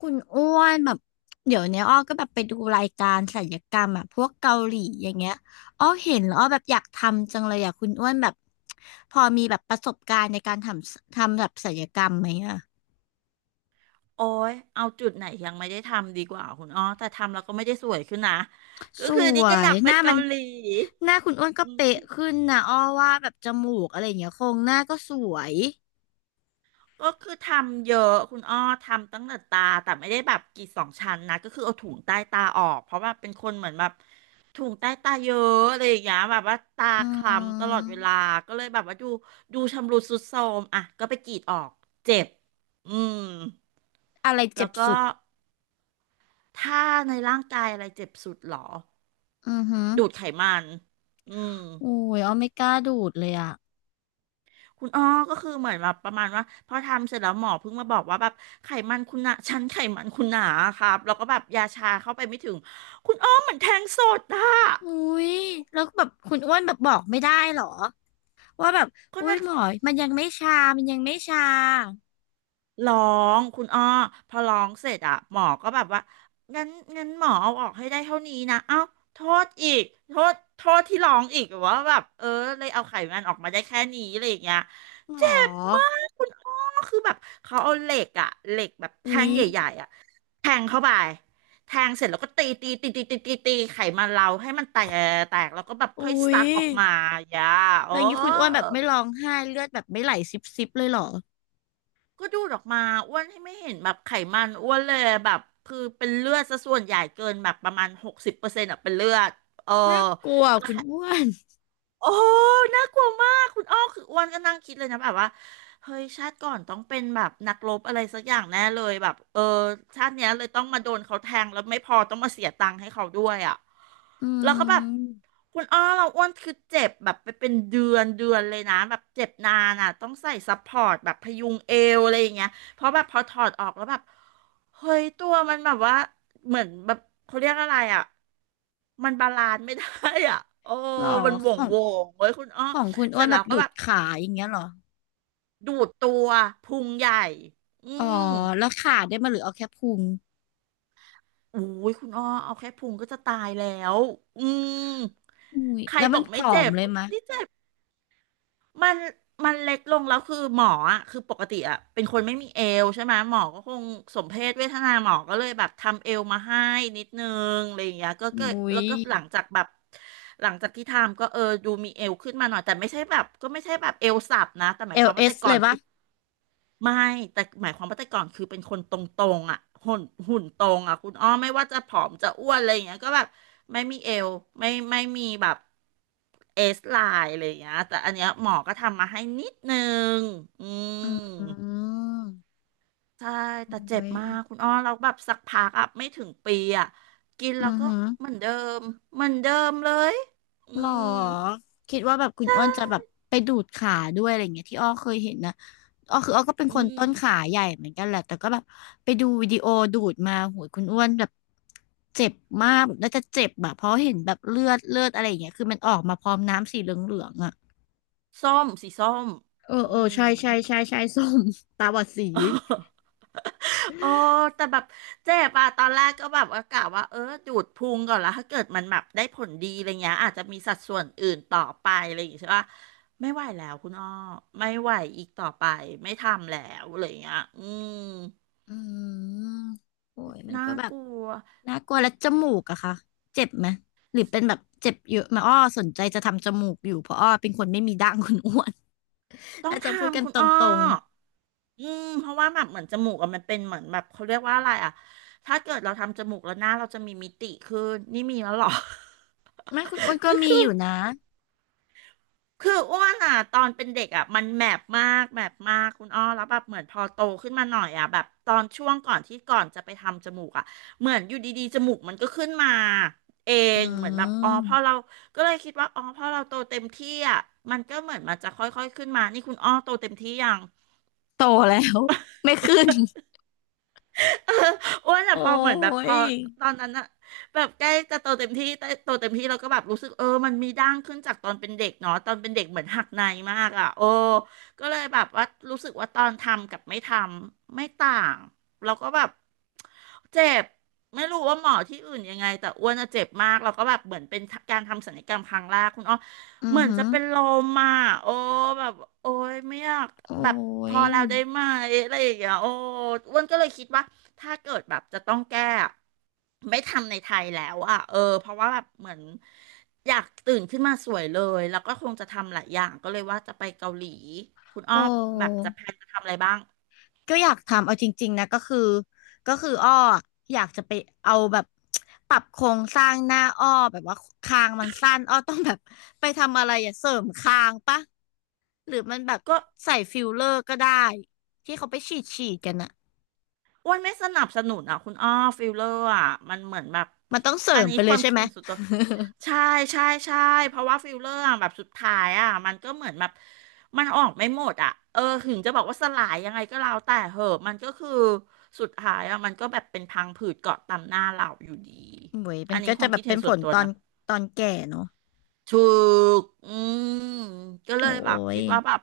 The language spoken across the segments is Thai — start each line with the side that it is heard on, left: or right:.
left: คุณอ้วนแบบเดี๋ยวเนี้ยอ้อก็แบบไปดูรายการศัลยกรรมอ่ะพวกเกาหลีอย่างเงี้ยอ้อเห็นแล้วอ้อแบบอยากทำจังเลยอ่ะคุณอ้วนแบบพอมีแบบประสบการณ์ในการทำแบบศัลยกรรมไหมอ่ะ
right: โอ้ยเอาจุดไหนยังไม่ได้ทำดีกว่าคุณอ้อแต่ทำแล้วก็ไม่ได้สวยขึ้นนะก็
left: ส
right: คือนี่
left: ว
right: ก็อ
left: ย
right: ยากไป
left: หน้ามั
right: เกา
left: น
right: หลี
left: หน้าคุณอ้วนก็
right: อื
left: เป๊ะ
right: ม
left: ขึ้นนะอ้อว่าแบบจมูกอะไรอย่างเงี้ยโครงหน้าก็สวย
right: ก็คือทำเยอะคุณอ้อทำตั้งแต่ตา แต่ไม่ได้แบบกรีดสองชั้นนะก็คือเอาถุงใต้ตาออกเพราะว่าเป็นคนเหมือนแบบถุงใต้ตาเยอะอะไรอย่างเงี้ยแบบว่าตา
left: อื
right: คล้ำตลอดเว
left: ม
right: ลาก็เลยแบบว่าดูชำรุดทรุดโทรมอ่ะก็ไปกรีดออกเจ็บ อืม
left: อะไร
right: แล้
left: เจ็
right: ว
left: บ
right: ก็
left: สุด
right: ถ้าในร่างกายอะไรเจ็บสุดหรอ
left: อือหือ
right: ดูดไขมัน อืม
left: โอุ้ยอ้อไม่กล้าดูดเลยอ่ะ
right: คุณอ้อก็คือเหมือนแบบประมาณว่าพอทำเสร็จแล้วหมอเพิ่งมาบอกว่าแบบไขมันคุณหนาชั้นไขมันคุณหนาครับแล้วก็แบบยาชาเข้าไปไม่ถึง คุณอ้อเหมือนแทงสดอะ
left: อุ้ยแล้วแบบคุณอ้วนแบบบอกไม่ได้เหรอ ว่าแบบ
right: ก็
left: อุ้ย
right: น่า
left: หมอมันยังไม่ชา มันยังไม่ชา
right: ร้องคุณอ้อพอร้องเสร็จอะหมอก็แบบว่างั้นงั้นหมอเอาออกให้ได้เท่านี้นะเอ้าโทษอีกโทษที่ร้องอีกว่าแบบเออเลยเอาไขมันออกมาได้แค่นี้อะไรอย่างเงี้ย
left: หม
right: เจ็บมา
left: อ
right: กคุณอ้อคือแบบเขาเอาเหล็กอะเหล็กแบบ
left: อุ้
right: แท่
left: ย
right: งใหญ่ๆอะแทงเข้าไปแทงเสร็จแล้วก็ตีตีตีตีตีตีตีไขมันเราให้มันแตกแตกแล้วก็แบบ
left: อุ้
right: ค่อย
left: ย
right: ซักออกมาอย่าโอ้
left: แล้วอย่างนี้คุณอ้วนแบบไม่ร้องไห้เลือดแบบไม่ไหลซิบซิบเลยเหรอ
right: ก็ดูดออกมาอ้วนให้ไม่เห็นแบบไขมันอ้วนเลยแบบคือเป็นเลือดซะส่วนใหญ่เกินแบบประมาณ60%อะเป็นเลือดเออ
left: น่ากลัวคุณอ้วน
right: โอ้น่ากลัวมากคุณอ้อคืออ้วนก็นั่งคิดเลยนะแบบว่าเฮ้ยชาติก่อนต้องเป็นแบบนักรบอะไรสักอย่างแน่เลยแบบเออชาติเนี้ยเลยต้องมาโดนเขาแทงแล้วไม่พอต้องมาเสียตังค์ให้เขาด้วยอ่ะ
left: อื
right: แล้วก็แบบ
left: ม
right: คุณอ้อเราอ้วนคือเจ็บแบบไปเป็นเดือนเดือนเลยนะแบบเจ็บนานอ่ะต้องใส่ซัพพอร์ตแบบพยุงเอวอะไรอย่างเงี้ย เพราะแบบพอถอดออกแล้วแบบเฮ้ยตัวมันแบบว่าเหมือนแบบเขาเรียกอะไรอ่ะมันบาลานซ์ไม่ได้อ่ะ โอ้
left: เหรอ
right: มันโห
left: ข
right: ว่ง
left: อง
right: โหว่งเว้ยคุณอ้อ
left: ของคุณ
right: เส
left: อ้ว
right: ร็จ
left: นแบ
right: แล้
left: บ
right: วก็
left: ดู
right: แบ
left: ด
right: บ
left: ขาอย่างเงี้ยเหรอ
right: ดูดตัวพุงใหญ่อื
left: อ๋อ
right: ม
left: แล้วขาได้มาหรือเอาแค่พุง
right: อุ้ยคุณอ้อเอาแค่พุงก็จะตายแล้วอืม
left: อุ้ย
right: ใคร
left: แล้ว
right: บ
left: มั
right: อ
left: น
right: ก
left: ผ
right: ไม่
left: อม
right: เจ็บ
left: เลยมะ
right: นี่เจ็บ มันมันเล็กลงแล้วคือหมออ่ะคือปกติอ่ะเป็นคนไม่มีเอวใช่ไหมหมอก็คงสมเพศเวทนาหมอก็เลยแบบทำเอวมาให้นิดนึงอะไรอย่างเงี้ยก็
left: อุ้
right: แล้
left: ย
right: วก็หลังจากแบบหลังจากที่ทำก็เออดูมีเอวขึ้นมาหน่อยแต่ไม่ใช่แบบก็ไม่ใช่แบบเอวสับนะแต่หมา
left: เอ
right: ยค
left: ล
right: วาม
left: เอ
right: ว่า
left: ส
right: แต่ก่อ
left: เล
right: น
left: ยปะ
right: คือ ไม่แต่หมายความว่าแต่ก่อนคือเป็นคนตรงๆอ่ะหุ่นหุ่นตรงอ่ะคุณอ้อไม่ว่าจะผอมจะอ้วนอะไรอย่างเงี้ยก็แบบไม่มีเอวไม่มีแบบเอสไลน์อะไรอย่างเงี้ยแต่อันเนี้ยหมอก็ทำมาให้นิดนึงอื
left: อื
right: ม
left: ม
right: ใช่
left: อ
right: แต่เจ็บ
left: ุ้ย
right: มากคุณอ้อเราแล้วแบบสักพักอ่ะไม่ถึงปีอ่ะกิน
left: อื
right: แล้ว
left: อ
right: ก็
left: หือ
right: เหมือนเดิมเหมือนเดิมเลยอื
left: หรอ
right: ม
left: คิดว่าแบบคุณอ้วนจะแบบไปดูดขาด้วยอะไรเงี้ยที่อ้อเคยเห็นนะอ้อคืออ้อก็เป็น
right: อื
left: คน
right: ม
left: ต้นขาใหญ่เหมือนกันแหละแต่ก็แบบไปดูวิดีโอดูดมาโหยคุณอ้วนแบบเจ็บมากแบบน่าจะเจ็บแบบเพราะเห็นแบบเลือดอะไรอย่างเงี้ยคือมันออกมาพร้อมน้ำสีเหลืองๆอ่ะ
right: ส้มสีส้ม
left: เออ
right: อื
left: เออ
right: ม
left: ใช่ใช่ใช่ใช่ ส้ม ตาบอดสี
right: โอ้ แต่แบบเจ็บอะตอนแรกก็แบบว่ากะว่าเออดูดพุงก่อนแล้วถ้าเกิดมันแบบได้ผลดีอะไรเงี้ยอาจจะมีสัดส่วนอื่นต่อไปอะไรอย่างเงี้ยใช่ปะไม่ไหวแล้วคุณอ้อไม่ไหวอีกต่อไปไม่ทำแล้วอะไรเงี้ยอืม
left: อืมโอ้ยมัน
right: น่า
left: ก็แบ
right: ก
left: บ
right: ลัว
left: น่ากลัวแล้วจมูกอะคะเจ็บไหมหรือเป็นแบบเจ็บเยอะไหมาอ้อสนใจจะทำจมูกอยู่เพราะอ้อเป็นคนไม่มีดั้งคุณอ้วน
right: ต้อ
left: อา
right: ง
left: จจะ
right: ท
left: พูดกั
right: ำ
left: น
right: คุ
left: ต
right: ณอ้อ
left: รง
right: อืมเพราะว่าแบบเหมือนจมูกอะมันเป็นเหมือนแบบเขาเรียกว่าอะไรอะถ้าเกิดเราทำจมูกแล้วหน้าเราจะมีมิติขึ้นนี่มีแล้วเหรอ
left: ๆไม่คุณอ้วน ก็
right: ก็
left: มี
right: คื
left: อ
right: อ
left: ยู่นะ
right: คืออ้วนอ่ะตอนเป็นเด็กอ่ะมันแมบมากแมบมากคุณอ้อแล้วแบบเหมือนพอโตขึ้นมาหน่อยอ่ะแบบตอนช่วงก่อนที่ก่อนจะไปทำจมูกอ่ะเหมือนอยู่ดีๆจมูกมันก็ขึ้นมาเอ
left: อื
right: งเหมือนแบบอ๋อพอ
left: ม
right: เราก็เลยคิดว่าอ๋อพอเราโตเต็มที่อ่ะมันก็เหมือนมันจะค่อยๆขึ้นมานี่คุณอ้อโตเต็มที่ยัง
left: โตแล้วไม่ขึ้น
right: เอออ้วนอะ
left: โอ้
right: พอเหมือนแบบพ
left: ย
right: อตอนนั้นอะแบบใกล้จะโตเต็มที่แต่โตเต็มที่เราก็แบบรู้สึกเออมันมีด่างขึ้นจากตอนเป็นเด็กเนาะตอนเป็นเด็กเหมือนหักในมากอะโอ้ก็เลยแบบว่ารู้สึกว่าตอนทำกับไม่ทำไม่ต่างเราก็แบบเจ็บไม่รู้ว่าหมอที่อื่นยังไงแต่อ้วนอะเจ็บมากเราก็แบบเหมือนเป็นการทำศัลยกรรมครั้งแรกคุณอ้อ
left: อื
right: เห
left: อ
right: มือน
left: หื
right: จะ
left: อ
right: เป็นลมอ่ะโอ้แบบโอ้ยไม่อยาก
left: โอ้
right: แบบพ
left: ย
right: อแล้วได้ไหมอะไรอย่างเงี้ยโอ้อ้วนก็เลยคิดว่า ถ้าเกิดแบบจะต้องแก้อะไม่ทำในไทยแล้วอ่ะเออเพราะว่าแบบเหมือนอยากตื่นขึ้นมาสวยเลยแล้วก็คงจะทำหลายอย่างก็เลยว่าจะไปเกาหลีคุณ
left: โอ
right: อ้อแบบ
left: ้
right: จะแพลนจะทำอะไรบ้าง
left: ก็อยากทำเอาจริงๆนะก็คืออ้ออยากจะไปเอาแบบปรับโครงสร้างหน้าอ้อแบบว่าคางมันสั้นอ้อต้องแบบไปทำอะไรอย่าเสริมคางปะหรือมันแบบ
right: ก็
left: ใส่ฟิลเลอร์ก็ได้ที่เขาไปฉีดกันอะ
right: อ้วนไม่สนับสนุนอ่ะคุณอ้อฟิลเลอร์อ่ะมันเหมือนแบบ
left: มันต้องเสริ
right: อัน
left: ม
right: นี้
left: ไป
right: ค
left: เลย
right: วาม
left: ใช่
right: คิด
left: ไหม
right: ส่วนตัว ใช่ใช่ใช่เพราะว่าฟิลเลอร์อะแบบสุดท้ายอ่ะมันก็เหมือนแบบมันออกไม่หมดอ่ะเออถึงจะบอกว่าสลายยังไงก็แล้วแต่เหอะมันก็คือสุดท้ายอ่ะมันก็แบบเป็นพังผืดเกาะตามหน้าเราอยู่ดี
left: โอ้ยมั
right: อั
left: น
right: นนี้
left: ก็
right: ค
left: จะ
right: วาม
left: แบ
right: คิ
left: บ
right: ดเห็
left: เป็
right: น
left: นผ
right: ส่วน
left: ล
right: ตัว
left: ตอน
right: นะ
left: ตอนแก่เนาะ
right: ถูกอืมก็เล
left: โอ้
right: ยแบบ
left: ย
right: คิดว่าแบบ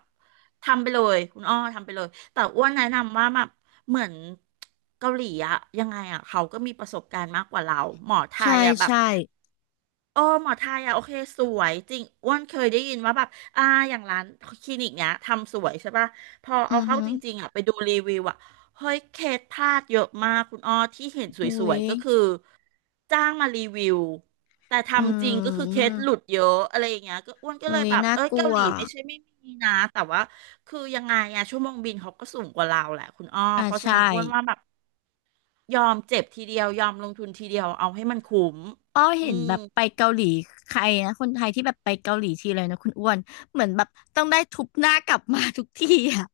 right: ทำไปเลยคุณอ้อทำไปเลยแต่อ้วนแนะนำว่าแบบเหมือนเกาหลีอะยังไงอะเขาก็มีประสบการณ์มากกว่าเราหมอไท
left: ใช่
right: ยอะแบบ
left: ใช่
right: โอ้หมอไทยอ่ะโอเคสวยจริงอ้วนเคยได้ยินว่าแบบอ่าอย่างร้านคลินิกเนี้ยทำสวยใช่ป่ะพอ
left: อื
right: เอา
left: อ
right: เข้า
left: ฮึ
right: จริงๆอ่ะไปดูรีวิวอ่ะเฮ้ยเคสพลาดเยอะมากคุณอ้อที่เห็นส
left: อุ้
right: ว
left: ย
right: ยๆก็คือจ้างมารีวิวแต่
left: อื
right: ทำจริงก็คือเคส
left: ม
right: หลุดเยอะอะไรอย่างเงี้ยก็อ้วนก็เลย
left: อุ้ย
right: แบบ
left: น่า
right: เอ้ย
left: กลั
right: เกา
left: ว
right: หลีไม่ใช่ไม่มีนะแต่ว่าคือยังไงอ่ะชั่วโมงบินเขาก็สูงกว่าเราแหละคุณอ้อ
left: อ่า
right: เพราะฉะ
left: ใช่
right: นั้นอ้วนว่าแบบยอมเจ็บทีเดียวยอมลงทุนทีเดียวเอาให้มันคุ้ม
left: อ้อ
right: อื
left: เห็น
right: ม
left: แบบไปเกาหลีใครนะคนไทยที่แบบไปเกาหลีทีเลยนะคุณอ้วนเหมือนแบบต้องได้ทุบหน้ากลับมา ทุกทีอ่ะ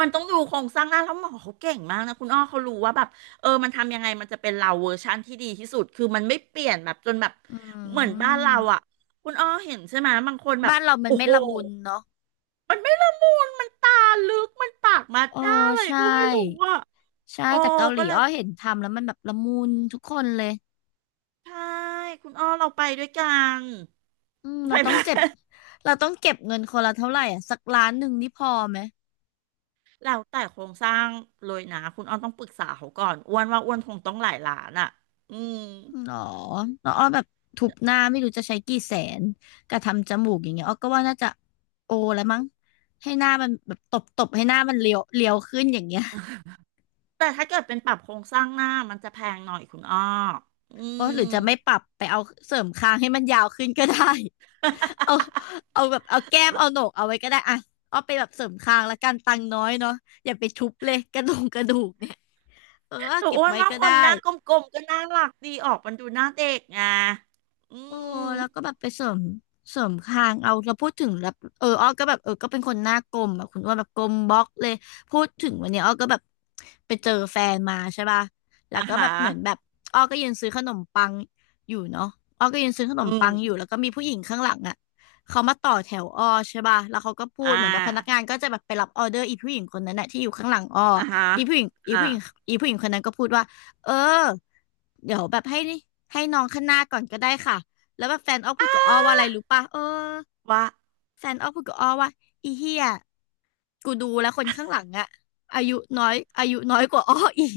right: มันต้องดูโครงสร้างหน้าแล้วหมอเขาเก่งมากนะคุณอ้อเขารู้ว่าแบบเออมันทำยังไงมันจะเป็นเราเวอร์ชันที่ดีที่สุดคือมันไม่เปลี่ยนแบบจนแบบ
left: อื
right: เหมือนบ้านเราอ่ะ
left: ม
right: คุณอ้อเห็นใช่ไหมบางคนแบบ
left: บ้านเรามัน
right: โอ้
left: ไม่
right: โห
left: ละมุนเนาะ
right: มันไม่ละมุนมันตาลึกมันปากมา
left: เออ
right: ด้าอะไร
left: ใช่
right: ก็ไม่รู้อ่ะ
left: ใช่
right: โอ้
left: แต่เกาหลี
right: ก็เลย
left: อ้อเห็นทำแล้วมันแบบละมุนทุกคนเลย
right: ใช่คุณอ้อเราไปด้วยกัน
left: อืม
right: ไป
left: เราต้
right: ไหม
left: องเจ็บ เราต้องเก็บเงินคนละเท่าไหร่อ่ะสักล้านหนึ่งนี่พอไหม
right: แล้วแต่โครงสร้างเลยนะคุณอ้อนต้องปรึกษาเขาก่อนอ้วนว่าอ้วนคงต้องหลายล้านอ่ะอืม
left: หรอน้องอ้อแบบทุบหน้าไม่รู้จะใช้กี่แสนกระทำจมูกอย่างเงี้ยอ้อก็ว่าน่าจะโอแล้วมั้งให้หน้ามันแบบตบให้หน้ามันเลียวขึ้นอย่างเงี้ย
right: แต่ถ้าเกิดเป็นปรับโครงสร้างหน้ามันจะแพงหน่อยคุณอ้ออื
left: โอ้
right: ม
left: หรือจะไม่ปรับไปเอาเสริมคางให้มันยาวขึ้นก็ได้ เอาเอาแบบเอาแก้มเอาโหนกเอาไว้ก็ได้อ่ะอ้อไปแบบเสริมคางละกันตังค์น้อยเนาะอย่าไปทุบเลยกระดูกเนี่ยเออ
right: แต่
left: เก็บ
right: อ้วน
left: ไว้
right: ว่า
left: ก็
right: ค
left: ได้
right: นหน้ากลมๆก็น่ารักดีออกมันดูหน้าเด็กไงอื
left: โอ้
right: ม
left: แล้วก็แบบไปเสริมคางเอาเราพูดถึงแล้วเอออ้อก็แบบเออก็เป็นคนหน้ากลมแบบคุณอ้วาแบบกลมบล็อกเลยพูดถึงวันนี้อ้อก็แบบไปเจอแฟนมาใช่ป่ะแล้ว
right: อ่า
left: ก็แบ
right: ฮะ
left: บเหมือนแบบอ้อก็ยืนซื้อขนมปังอยู่เนาะอ้อก็ยืนซื้อขน
right: อื
left: มปั
right: ม
left: งอยู่แล้วก็มีผู้หญิงข้างหลังอ่ะเขามาต่อแถวอ้อใช่ป่ะแล้วเขาก็พู
right: อ่
left: ดเหมือนแบบพนักงา
right: า
left: นก็จะแบบไปรับออเดอร์อีผู้หญิงคนนั้นน่ะที่อยู่ข้างหลังอ้อ
right: อ่าฮะ
left: อีผู้หญิงอี
right: อ่า
left: ผู้หญิงอีผู้หญิงคนนั้นก็พูดว่าเออเดี๋ยวแบบให้นี่ให้น้องข้างหน้าก่อนก็ได้ค่ะ แล้วแบบแฟนอ้อพูดกับอ้อว่าอะไรรู้ป่ะเออ
right: ว่า
left: แฟนอ้อพูดกับอ้อว่าอีเหี้ยกูดูแล้วคนข้างหลังอะอายุอายุน้อยกว่าอ้ออีก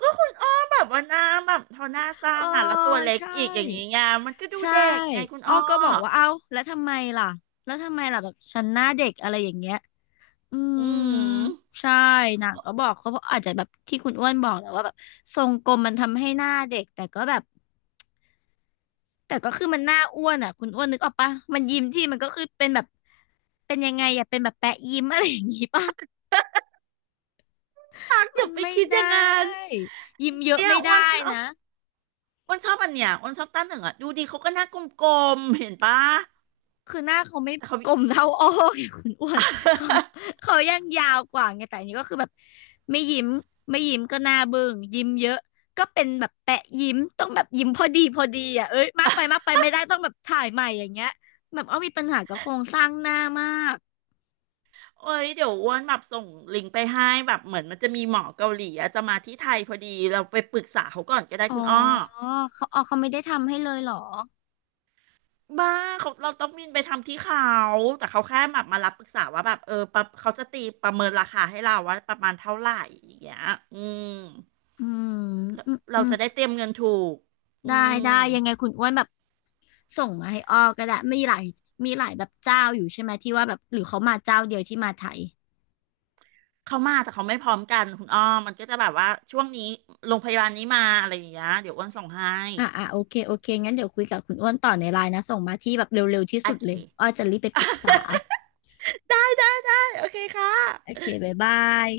right: ก็คุณอ้อแบบว่าหน้าแบบเท่าหน้าสั้
left: เออ
right: นอ่ะแล้วตัวเล็ก
left: ใช่
right: อีกอย่างนี้ไงมันก็ดู
left: ใช่
right: เด็กไงคุณ
left: อ้อ
right: อ้อ
left: ก็บอกว่าเอ้าแล้วทำไมล่ะแล้วทำไมล่ะแบบฉันหน้าเด็กอะไรอย่างเงี้ยอืม
right: อืม
left: ใช่นางก็บอกเขาเพราะอาจจะแบบที่คุณอ้วนบอกแหละว่าแบบทรงกลมมันทำให้หน้าเด็กแต่ก็แบบ แต่ก็คือมันหน้าอ้วนอ่ะคุณอ้วนนึกออกปะมันยิ้มที่มันก็คือเป็นแบบเป็นยังไงอ่ะเป็นแบบแปะยิ้มอะไรอย่างงี้ปะ
right: รัก อ
left: มัน
right: ย่าไป
left: ไม่
right: คิดอย่าง
left: ได้
right: นั้น
left: ยิ้มเยอะ
right: เนี่ย
left: ไม่
right: อ้วน
left: ได้
right: ชอบ
left: นะ
right: อ้วนชอบอันเนี้ยอ้วนชอบต้าเหนึ่งอ่ะดูดีเขาก็หน้ากลมๆเห็นปะ
left: คือหน้าเขาไม่
right: แต่เขา
left: กลมเท่าอ้อไง คุณอ้วนเขา เขายังยาวกว่าไงแต่อันนี้ก็คือแบบไม่ยิ้มไม่ยิ้มก็หน้าเบึ้งยิ้มเยอะก็เป็นแบบแปะยิ้มต้องแบบยิ้มพอดีพอดีอ่ะเอ้ยมากไปไม่ได้ต้องแบบถ่ายใหม่อย่างเงี้ยแบบอ้อมีปัญหากับโครงสร้างหน้ามาก
right: โอ้ยเดี๋ยวอ้วนแบบส่งลิงก์ไปให้แบบเหมือนมันจะมีหมอเกาหลีอะจะมาที่ไทยพอดีเราไปปรึกษาเขาก่อนก็ได้
left: อ๋อ
right: คุณอ้อ
left: เขาอ๋อเขาไม่ได้ทำให้เลยเหรอ
right: บ้าเขาเราต้องบินไปทำที่เขาแต่เขาแค่แบบมารับปรึกษาว่าแบบเออปะเขาจะตีประเมินราคาให้เราว่าประมาณเท่าไหร่อย่างเงี้ยอืม
left: อืมอืมอื
right: เรา
left: ม
right: จะได้เตรียมเงินถูกอื
left: ได้ได้
right: ม
left: ยังไงคุณอ้วนแบบส่งมาให้อ้อก็ได้มีหลายแบบเจ้าอยู่ใช่ไหมที่ว่าแบบหรือเขามาเจ้าเดียวที่มาไทย
right: เขามาแต่เขาไม่พร้อมกันคุณอ้อมมันก็จะแบบว่าช่วงนี้โรงพยาบาลนี้มาอะไรอย่างเงี้ยเดี๋ยวอ้วนส่งให้
left: อ่ะโอเคงั้นเดี๋ยวคุยกับคุณอ้วนต่อในไลน์นะส่งมาที่แบบเร็วๆที่
right: โอ
left: สุด
right: เค
left: เลยอ้อจะรีบไปปรึกษา
right: ได้ได้ได้โอเคค่ะ
left: โอเคบ๊ายบาย